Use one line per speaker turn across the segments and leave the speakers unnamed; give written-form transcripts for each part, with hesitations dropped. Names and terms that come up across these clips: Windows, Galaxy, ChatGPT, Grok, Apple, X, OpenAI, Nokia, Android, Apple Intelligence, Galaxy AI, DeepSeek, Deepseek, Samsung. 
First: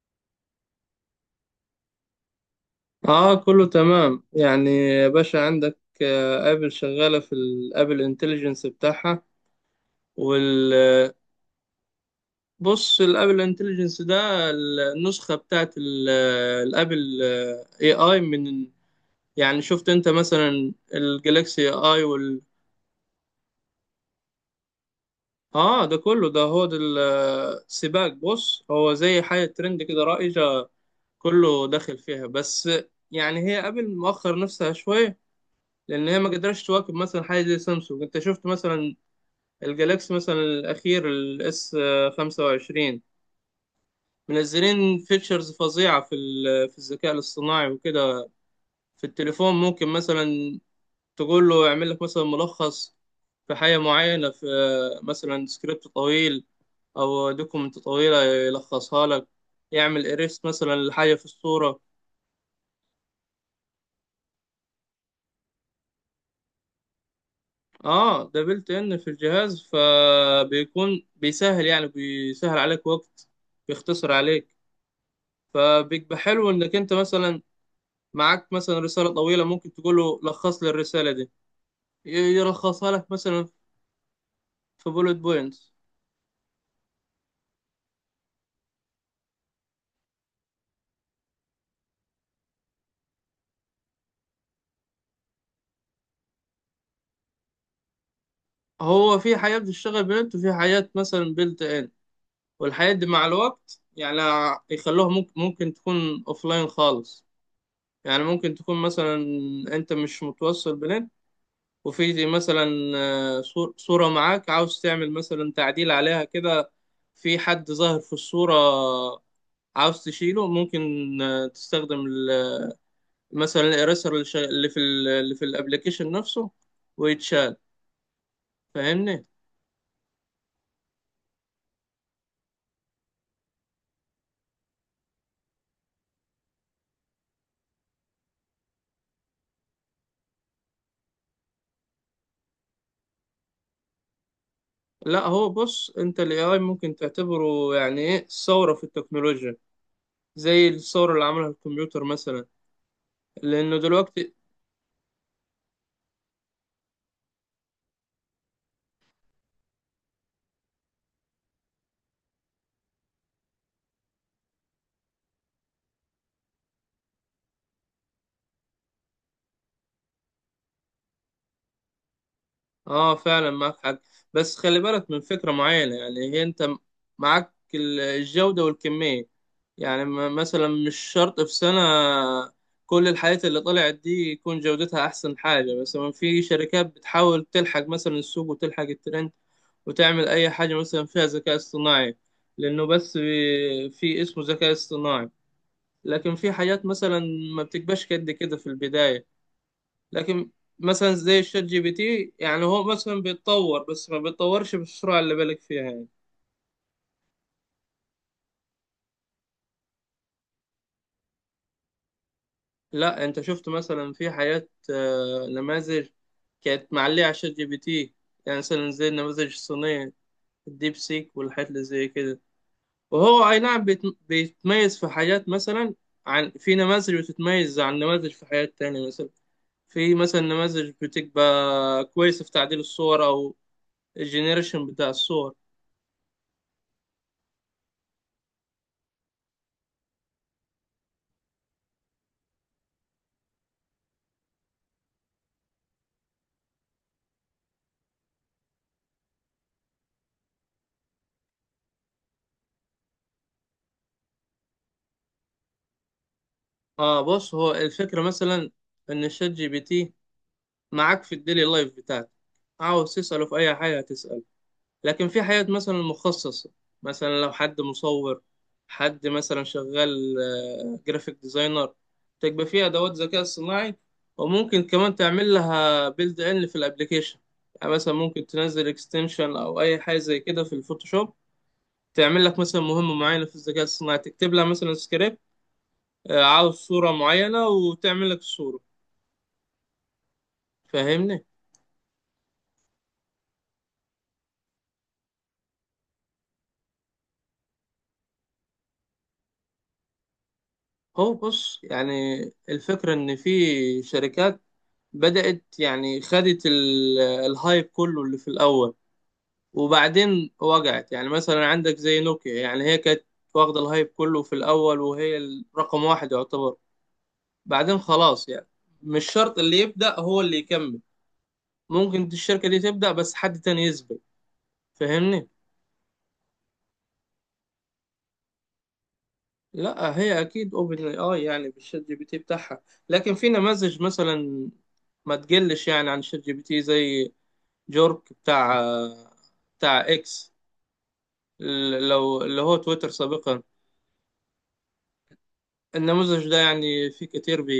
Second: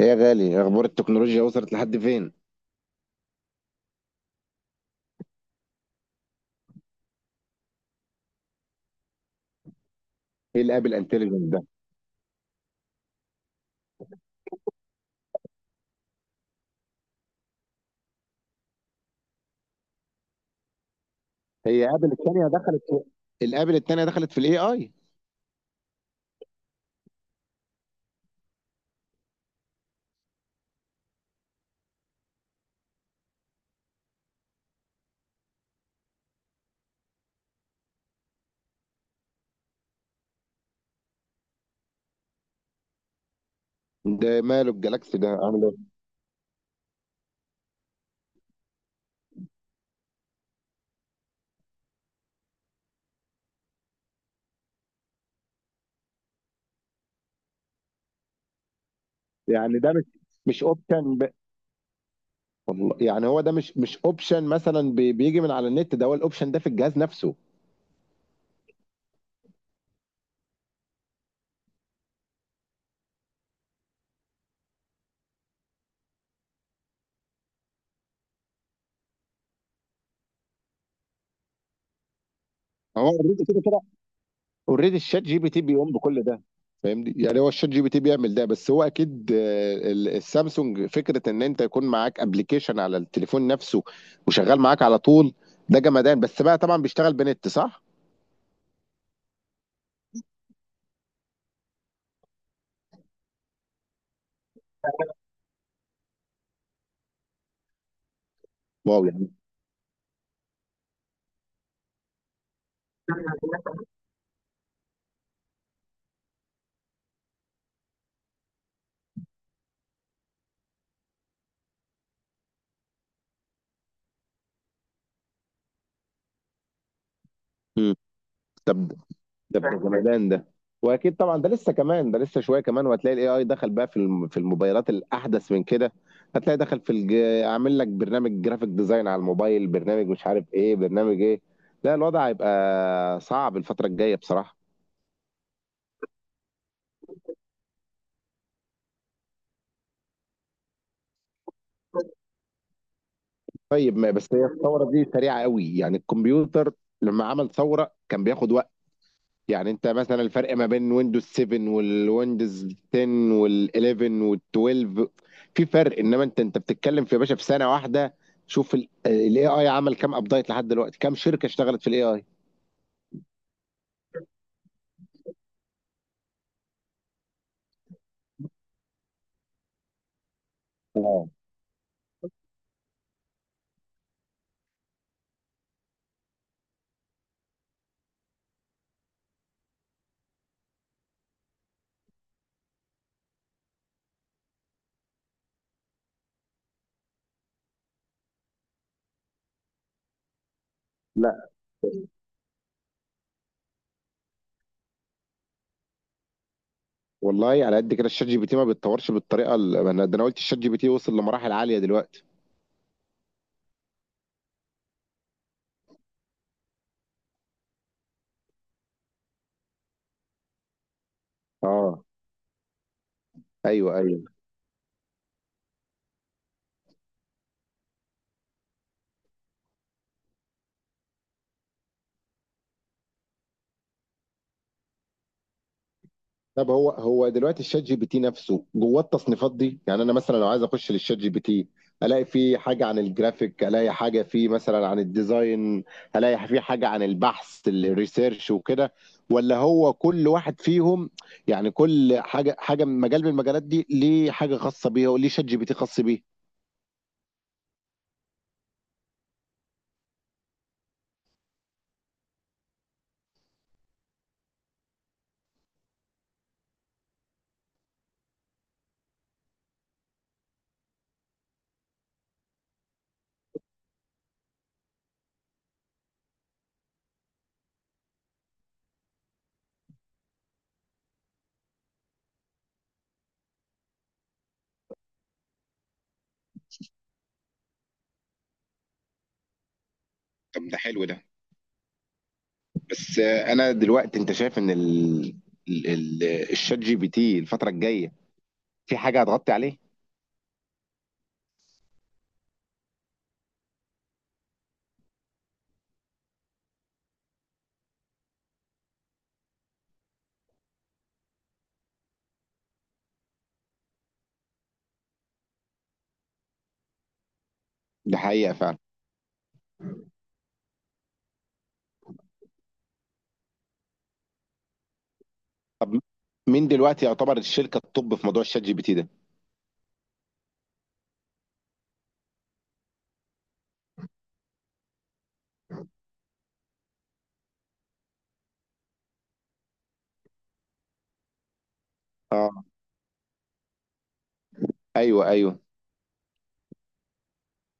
ايه يا غالي، اخبار التكنولوجيا وصلت لحد فين؟
اه، كله تمام يعني يا باشا عندك، ابل شغاله في الابل انتليجنس بتاعها
ايه الابل
وال
انتليجنس ده؟
بص، الابل انتليجنس ده، النسخه بتاعت الابل، اي اي من. يعني شفت انت مثلا الجلاكسي اي
هي
اي
ابل الثانيه دخلت في الابل الثانيه دخلت في الاي اي؟
اه، ده كله ده هو ده السباق. بص، هو زي حاجه ترند كده، رائجه، كله داخل فيها. بس يعني هي ابل مؤخر نفسها شويه، لان هي ما قدرتش تواكب مثلا حاجه زي سامسونج. انت شفت مثلا الجالاكسي، مثلا الأخير الاس 25،
ده ماله
منزلين
الجلاكسي ده
فيتشرز
عامل ايه؟
فظيعة في في الذكاء الاصطناعي وكده. في التليفون ممكن مثلا تقول له يعمل لك مثلا ملخص في حاجة معينة، في مثلا سكريبت طويل أو دوكومنت طويلة، يلخصها لك.
يعني ده مش
يعمل إيريست
مش
مثلا لحاجة
اوبشن
في
ب...
الصورة.
والله يعني هو ده مش اوبشن مثلا بيجي من على النت، ده هو الاوبشن ده في الجهاز نفسه؟
اه، ده بلت ان في الجهاز، فبيكون بيسهل، يعني بيسهل عليك وقت، بيختصر عليك. فبيبقى حلو انك انت مثلا معاك مثلا رسالة طويلة، ممكن تقول له لخص لي الرسالة دي، يلخصها
هو
لك
اوريدي
مثلا
كده،
في
اوريدي
بولت
الشات جي بي تي
بوينتس.
بيقوم بكل ده. فاهمني؟ يعني هو الشات جي بي تي بيعمل ده، بس هو اكيد السامسونج فكره ان انت يكون معاك ابلكيشن على التليفون نفسه وشغال معاك على طول. ده جمدان، بس بقى طبعا بيشتغل بنت، صح؟
هو في حياة بتشتغل بنت، وفي حياة مثلا بيلت ان، والحياة دي مع الوقت يعني يخلوها ممكن تكون لاين خالص. يعني ممكن تكون
واو،
مثلا
يعني
انت مش متوصل بنت، وفي دي مثلا صورة معاك، عاوز تعمل مثلا تعديل عليها كده، في حد ظاهر في الصورة عاوز تشيله. ممكن تستخدم مثلا الايريسر اللي شا- اللي في ال- اللي في الابلكيشن نفسه، ويتشال.
مم. طب
فاهمني؟
ده جمدان ده. واكيد طبعا ده لسه كمان، ده لسه شويه كمان، وهتلاقي الاي اي دخل بقى في في الموبايلات الاحدث من كده. هتلاقي دخل في عامل لك برنامج جرافيك ديزاين على الموبايل، برنامج مش عارف ايه، برنامج ايه. لا، الوضع هيبقى صعب الفتره الجايه بصراحه.
لا، هو بص، انت الاي اي ممكن تعتبره يعني ايه ثوره في التكنولوجيا، زي الثوره اللي عملها الكمبيوتر مثلا، لانه
طيب ما
دلوقتي.
بس هي الثوره دي سريعه قوي، يعني الكمبيوتر لما عمل ثوره كان بياخد وقت. يعني انت مثلا الفرق ما بين ويندوز 7 والويندوز 10 وال11 وال12، في فرق، انما انت بتتكلم في يا باشا في سنه واحده. شوف الاي اي عمل كام ابديت لحد دلوقتي، كام شركه اشتغلت في الاي اي.
اه فعلا، معاك حق. بس خلي بالك من فكره معينه، يعني هي انت معاك الجوده والكميه. يعني مثلا مش
اه.
شرط في سنه كل الحاجات اللي طلعت دي يكون جودتها احسن حاجه. مثلا في شركات بتحاول تلحق مثلا السوق وتلحق الترند، وتعمل أي حاجة مثلا فيها ذكاء اصطناعي، لأنه بس في اسمه ذكاء اصطناعي. لكن في حاجات مثلا ما بتبقاش قد كده في البداية، لكن مثلا زي
لا
الشات جي بي تي، يعني هو مثلا بيتطور بس ما بيتطورش بالسرعة اللي بالك فيها يعني.
والله، على قد كده الشات جي بي تي ما بيتطورش بالطريقه انا قلت الشات جي بي تي وصل لمراحل عاليه دلوقتي.
لا، أنت شفت مثلا في حاجات، نماذج كانت معلية على الشات جي بي تي، يعني مثلا زي النماذج الصينية، الديب سيك والحاجات اللي
اه،
زي كده. وهو أي نعم
ايوه ايوه.
بيتميز في حاجات مثلا، عن في نماذج بتتميز عن نماذج في حاجات تانية مثلا. في مثلا نماذج بتبقى كويسة في تعديل الصور أو الجنريشن بتاع الصور.
طب هو دلوقتي الشات جي بي تي نفسه جواه التصنيفات دي؟ يعني انا مثلا لو عايز اخش للشات جي بي تي الاقي فيه حاجه عن الجرافيك، الاقي حاجه فيه مثلا عن الديزاين، الاقي فيه حاجه عن البحث الريسيرش وكده؟ ولا هو كل واحد فيهم؟ يعني كل حاجه، حاجه من مجال من المجالات دي ليه حاجه خاصه بيها وليه شات جي بي تي خاص بيه؟
اه، بص، هو الفكرة مثلا إن الشات جي بي تي معاك في الديلي لايف بتاعتك، عاوز تسأله في أي حاجة هتسأله. لكن في حاجات مثلا مخصصة، مثلا لو حد مصور، حد مثلا شغال جرافيك ديزاينر، تبقى فيها أدوات ذكاء صناعي، وممكن كمان تعمل لها بيلد إن في الأبليكيشن. يعني مثلا ممكن تنزل اكستنشن أو أي حاجة زي كده في الفوتوشوب، تعمل لك مثلا مهمة معينة في الذكاء الصناعي، تكتب لها مثلا سكريبت، عاوز صورة معينة، وتعمل لك الصورة.
طب ده حلو ده.
فاهمني؟
بس آه، انا دلوقتي انت شايف ان ال... ال- الشات جي بي تي الفتره الجايه في حاجه هتغطي عليه؟
هو بص يعني، الفكرة إن في شركات بدأت، يعني خدت الهايب كله اللي في الأول، وبعدين وجعت. يعني مثلا عندك زي نوكيا، يعني هي كانت واخدة الهايب كله في الأول، وهي رقم واحد يعتبر، بعدين
ده
خلاص يعني.
حقيقه.
مش شرط اللي يبدأ هو اللي يكمل، ممكن الشركة دي تبدأ بس حد تاني يسبق. فاهمني؟
طب مين دلوقتي يعتبر الشركه التوب في موضوع الشات جي بي تي ده؟
لا، هي أكيد أوبن أي آي، يعني بالشات جي بي تي بتاعها، لكن في نماذج مثلا ما تقلش يعني عن شات جي بي تي، زي جورك بتاع إكس، لو
اه،
اللي هو تويتر سابقا.
ايوه ايوه.
النموذج ده يعني في كتير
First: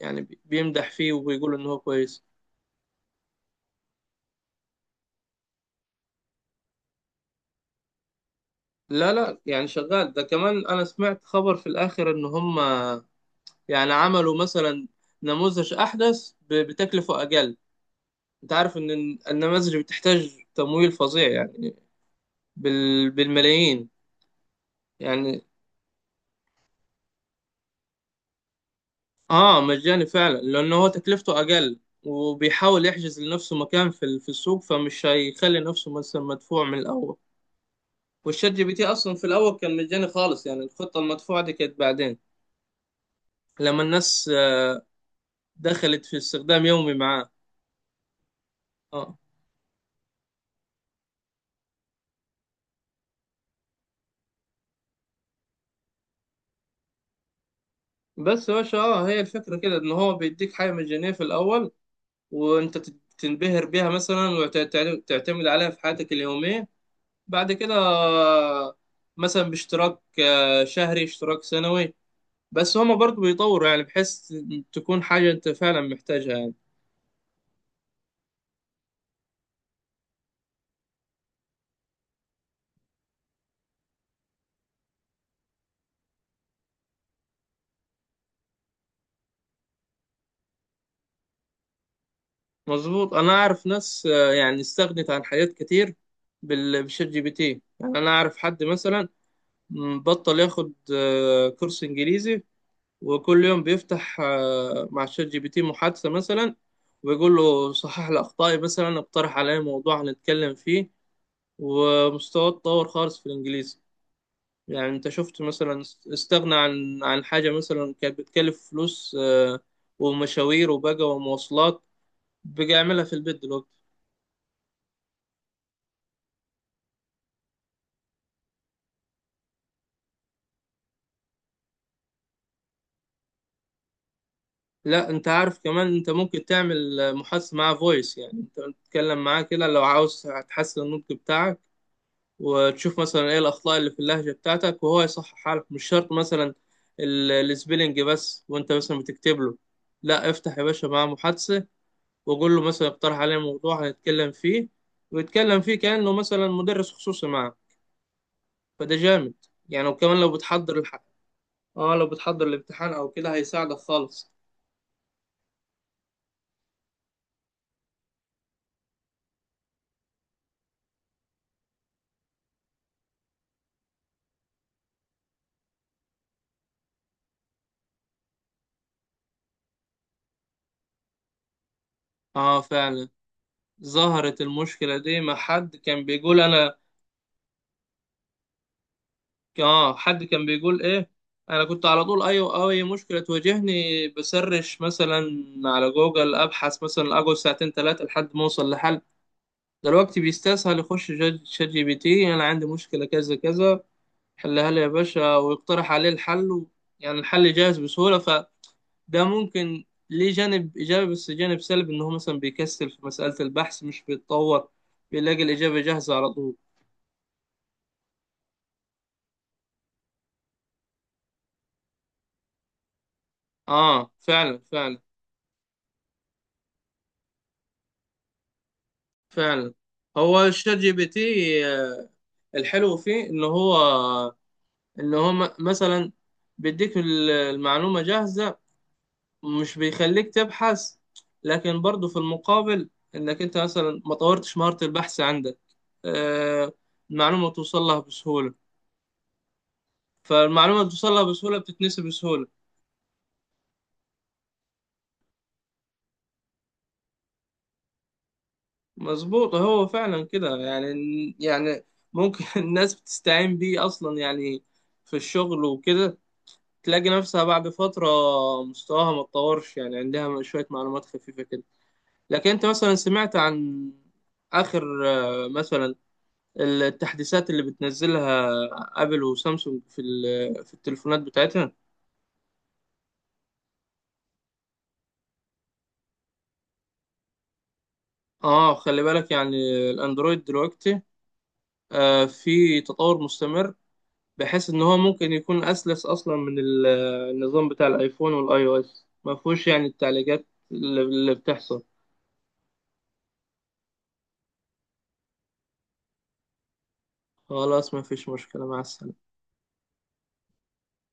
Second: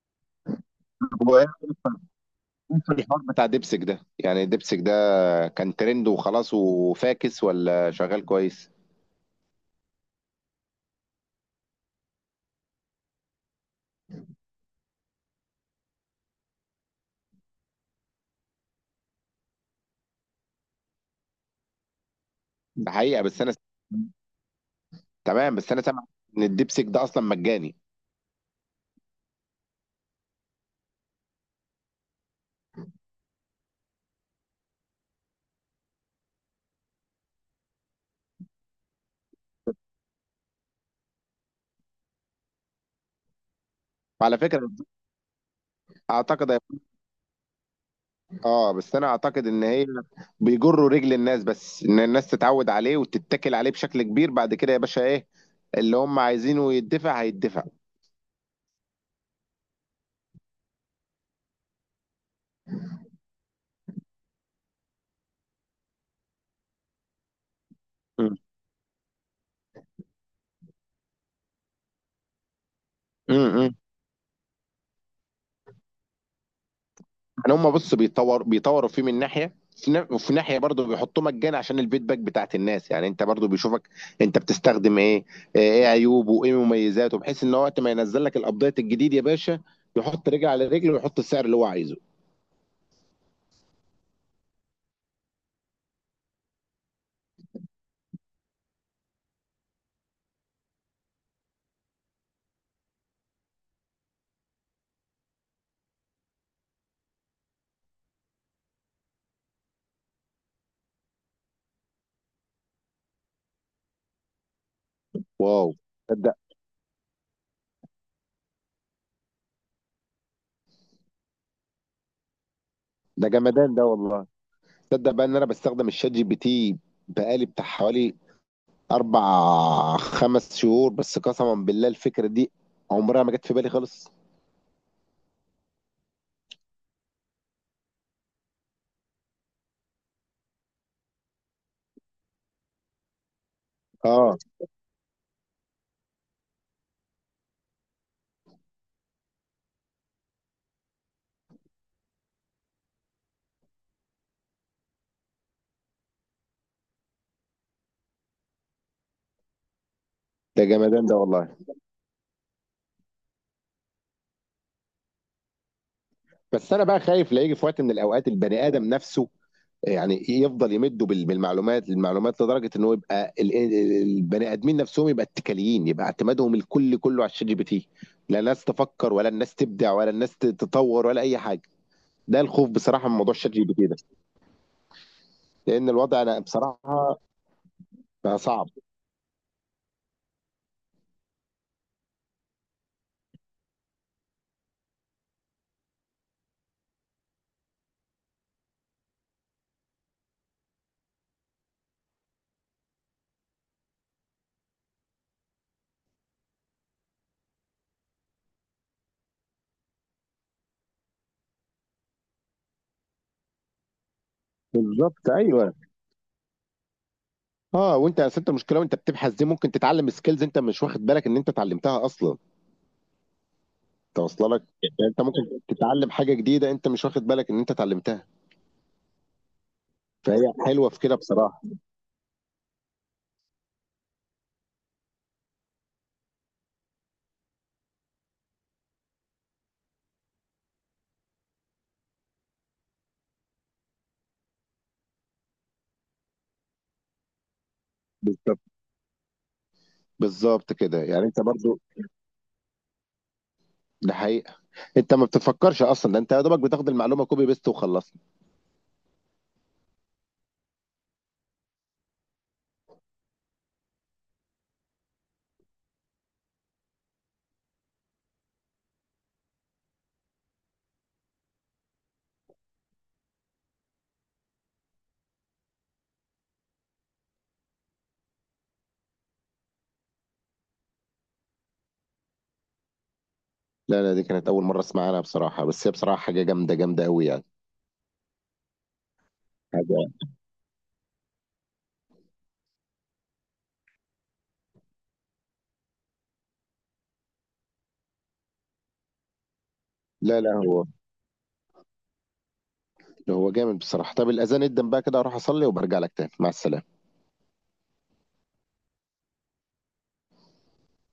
يعني بيمدح فيه
هو ايه
وبيقول ان هو كويس.
في الحوار بتاع دبسك ده؟ يعني دبسك ده كان ترند وخلاص وفاكس، ولا شغال كويس؟
لا لا، يعني شغال ده كمان. انا سمعت خبر في الاخر ان هم يعني عملوا مثلا نموذج احدث بتكلفة اقل. انت عارف ان النماذج بتحتاج تمويل فظيع يعني،
ده حقيقه. بس انا
بالملايين يعني.
تمام، بس انا سامع ان الدبسك ده اصلا مجاني.
اه، مجاني فعلا، لان هو تكلفته اقل، وبيحاول يحجز لنفسه مكان في في السوق، فمش هيخلي نفسه مثلا مدفوع من الاول. والشات جي بي تي اصلا في الاول كان مجاني خالص، يعني الخطه المدفوعه دي كانت بعدين، لما الناس
وعلى فكره
دخلت في
اعتقد،
استخدام يومي معاه.
اه بس انا
اه،
اعتقد ان هي بيجروا رجل الناس بس ان الناس تتعود عليه وتتكل عليه بشكل كبير، بعد كده يا باشا ايه، اللي هم عايزينه يدفع هيدفع.
بس يا باشا، اه، هي الفكره كده ان هو بيديك حاجه مجانيه في الاول، وانت تنبهر بيها مثلا، وتعتمد عليها في حياتك اليوميه، بعد كده مثلا باشتراك شهري، اشتراك سنوي. بس هما برضو بيطوروا،
امم
يعني بحيث تكون حاجه انت فعلا محتاجها يعني.
يعني هم بص بيطوروا فيه من ناحيه، وفي ناحيه برضه بيحطوه مجانا عشان الفيدباك بتاعت الناس. يعني انت برضه بيشوفك انت بتستخدم ايه، ايه عيوبه وايه مميزاته، بحيث ان هو وقت ما ينزل لك الابديت الجديد يا باشا يحط رجل على رجل ويحط السعر اللي هو عايزه.
مظبوط، انا اعرف ناس، يعني استغنت عن حاجات كتير بالشات جي بي تي. يعني انا اعرف حد مثلا، بطل ياخد كورس انجليزي، وكل يوم بيفتح مع الشات جي بي تي محادثة مثلا، ويقول له صحح لي اخطائي، مثلا اقترح عليا موضوع هنتكلم فيه، ومستواه اتطور خالص في الانجليزي. يعني انت شفت
واو.
مثلا،
تصدق
استغنى عن حاجة مثلا كانت بتكلف فلوس، ومشاوير وبقى ومواصلات، بقى يعملها في
ده
البيت دلوقتي.
جمدان ده والله. تصدق بقى ان انا بستخدم الشات جي بي تي بقالي بتاع حوالي اربع خمس شهور بس، قسما بالله الفكره دي عمرها ما جت في بالي خالص.
لا، انت عارف كمان انت ممكن تعمل محادثة معاه فويس، يعني انت تتكلم معاه كده لو عاوز تحسن النطق بتاعك، وتشوف مثلا ايه الاخطاء اللي في اللهجة
اه
بتاعتك وهو يصححها لك. مش شرط مثلا السبيلنج بس وانت مثلا بتكتب له. لا، افتح يا باشا معاه محادثة، وقول له مثلا اقترح عليه موضوع هنتكلم فيه، ويتكلم فيه كأنه مثلا مدرس خصوصي معاه. فده جامد يعني. وكمان لو
ده
بتحضر
جمدان ده والله.
اه لو بتحضر الامتحان او كده هيساعدك خالص.
بس انا بقى خايف لا يجي في وقت من الاوقات البني ادم نفسه، يعني يفضل يمده بالمعلومات المعلومات لدرجه ان هو يبقى البني ادمين نفسهم يبقى اتكاليين، يبقى اعتمادهم كله على الشات جي بي تي. لا الناس تفكر، ولا الناس تبدع، ولا الناس تتطور، ولا اي حاجه. ده
اه
الخوف
فعلا.
بصراحه من موضوع الشات جي بي تي ده،
ظهرت المشكلة دي، ما حد
لان
كان
الوضع انا
بيقول أنا؟
بصراحه بقى صعب.
حد كان بيقول إيه. أنا كنت على طول أي مشكلة تواجهني بسرش مثلا على جوجل، أبحث مثلا، أقعد ساعتين تلاتة لحد ما أوصل لحل. دلوقتي بيستسهل يخش شات جي بي تي، أنا عندي مشكلة كذا كذا، حلها لي يا باشا، ويقترح عليه الحل يعني الحل جاهز بسهولة. فده ممكن ليه جانب إيجابي، بس جانب سلبي إن هو مثلا بيكسل في مسألة البحث، مش بيتطور،
بالظبط،
بيلاقي
ايوه.
الإجابة جاهزة على طول.
اه، وانت يا انت المشكله وانت بتبحث دي ممكن تتعلم سكيلز انت مش واخد بالك ان انت اتعلمتها اصلا.
اه
انت واصله
فعلا
لك،
فعلا
يعني انت ممكن تتعلم حاجه جديده انت مش واخد بالك ان انت اتعلمتها.
فعلا، هو
فهي
الشات
حلوه
جي
في
بي
كده
تي،
بصراحه.
آه، الحلو فيه ان هو، مثلا بيديك المعلومة جاهزة، مش بيخليك تبحث. لكن برضو في المقابل انك انت مثلا ما طورتش مهارة البحث عندك. آه المعلومة توصل لها بسهولة،
بالظبط، بالظبط
فالمعلومة اللي
كده،
توصل لها
يعني انت
بسهولة
برضو.
بتتنسي بسهولة.
ده حقيقه. انت ما بتفكرش اصلا، ده انت يا دوبك بتاخد المعلومه كوبي بيست وخلصنا.
مظبوط، هو فعلا كده يعني. يعني ممكن الناس بتستعين بيه اصلا يعني في الشغل وكده، تلاقي نفسها بعد فترة مستواها ما اتطورش، يعني عندها شوية معلومات خفيفة كده. لكن أنت مثلا سمعت عن آخر مثلا التحديثات اللي بتنزلها آبل وسامسونج في في التليفونات بتاعتها.
لا لا، دي كانت اول مره اسمع عنها بصراحه، بس هي بصراحه حاجه جامده جامده قوي يعني.
اه خلي بالك يعني،
حاجه.
الأندرويد دلوقتي في تطور مستمر، بحيث إن هو ممكن يكون أسلس أصلا من النظام بتاع الآيفون والآي أو إس. ما فيهوش يعني
لا
التعليقات
لا، هو
اللي بتحصل.
هو جامد بصراحه. طب الاذان ادن بقى كده، اروح اصلي وبرجع لك تاني، مع السلامه.
خلاص، ما فيش مشكلة، مع السلامة.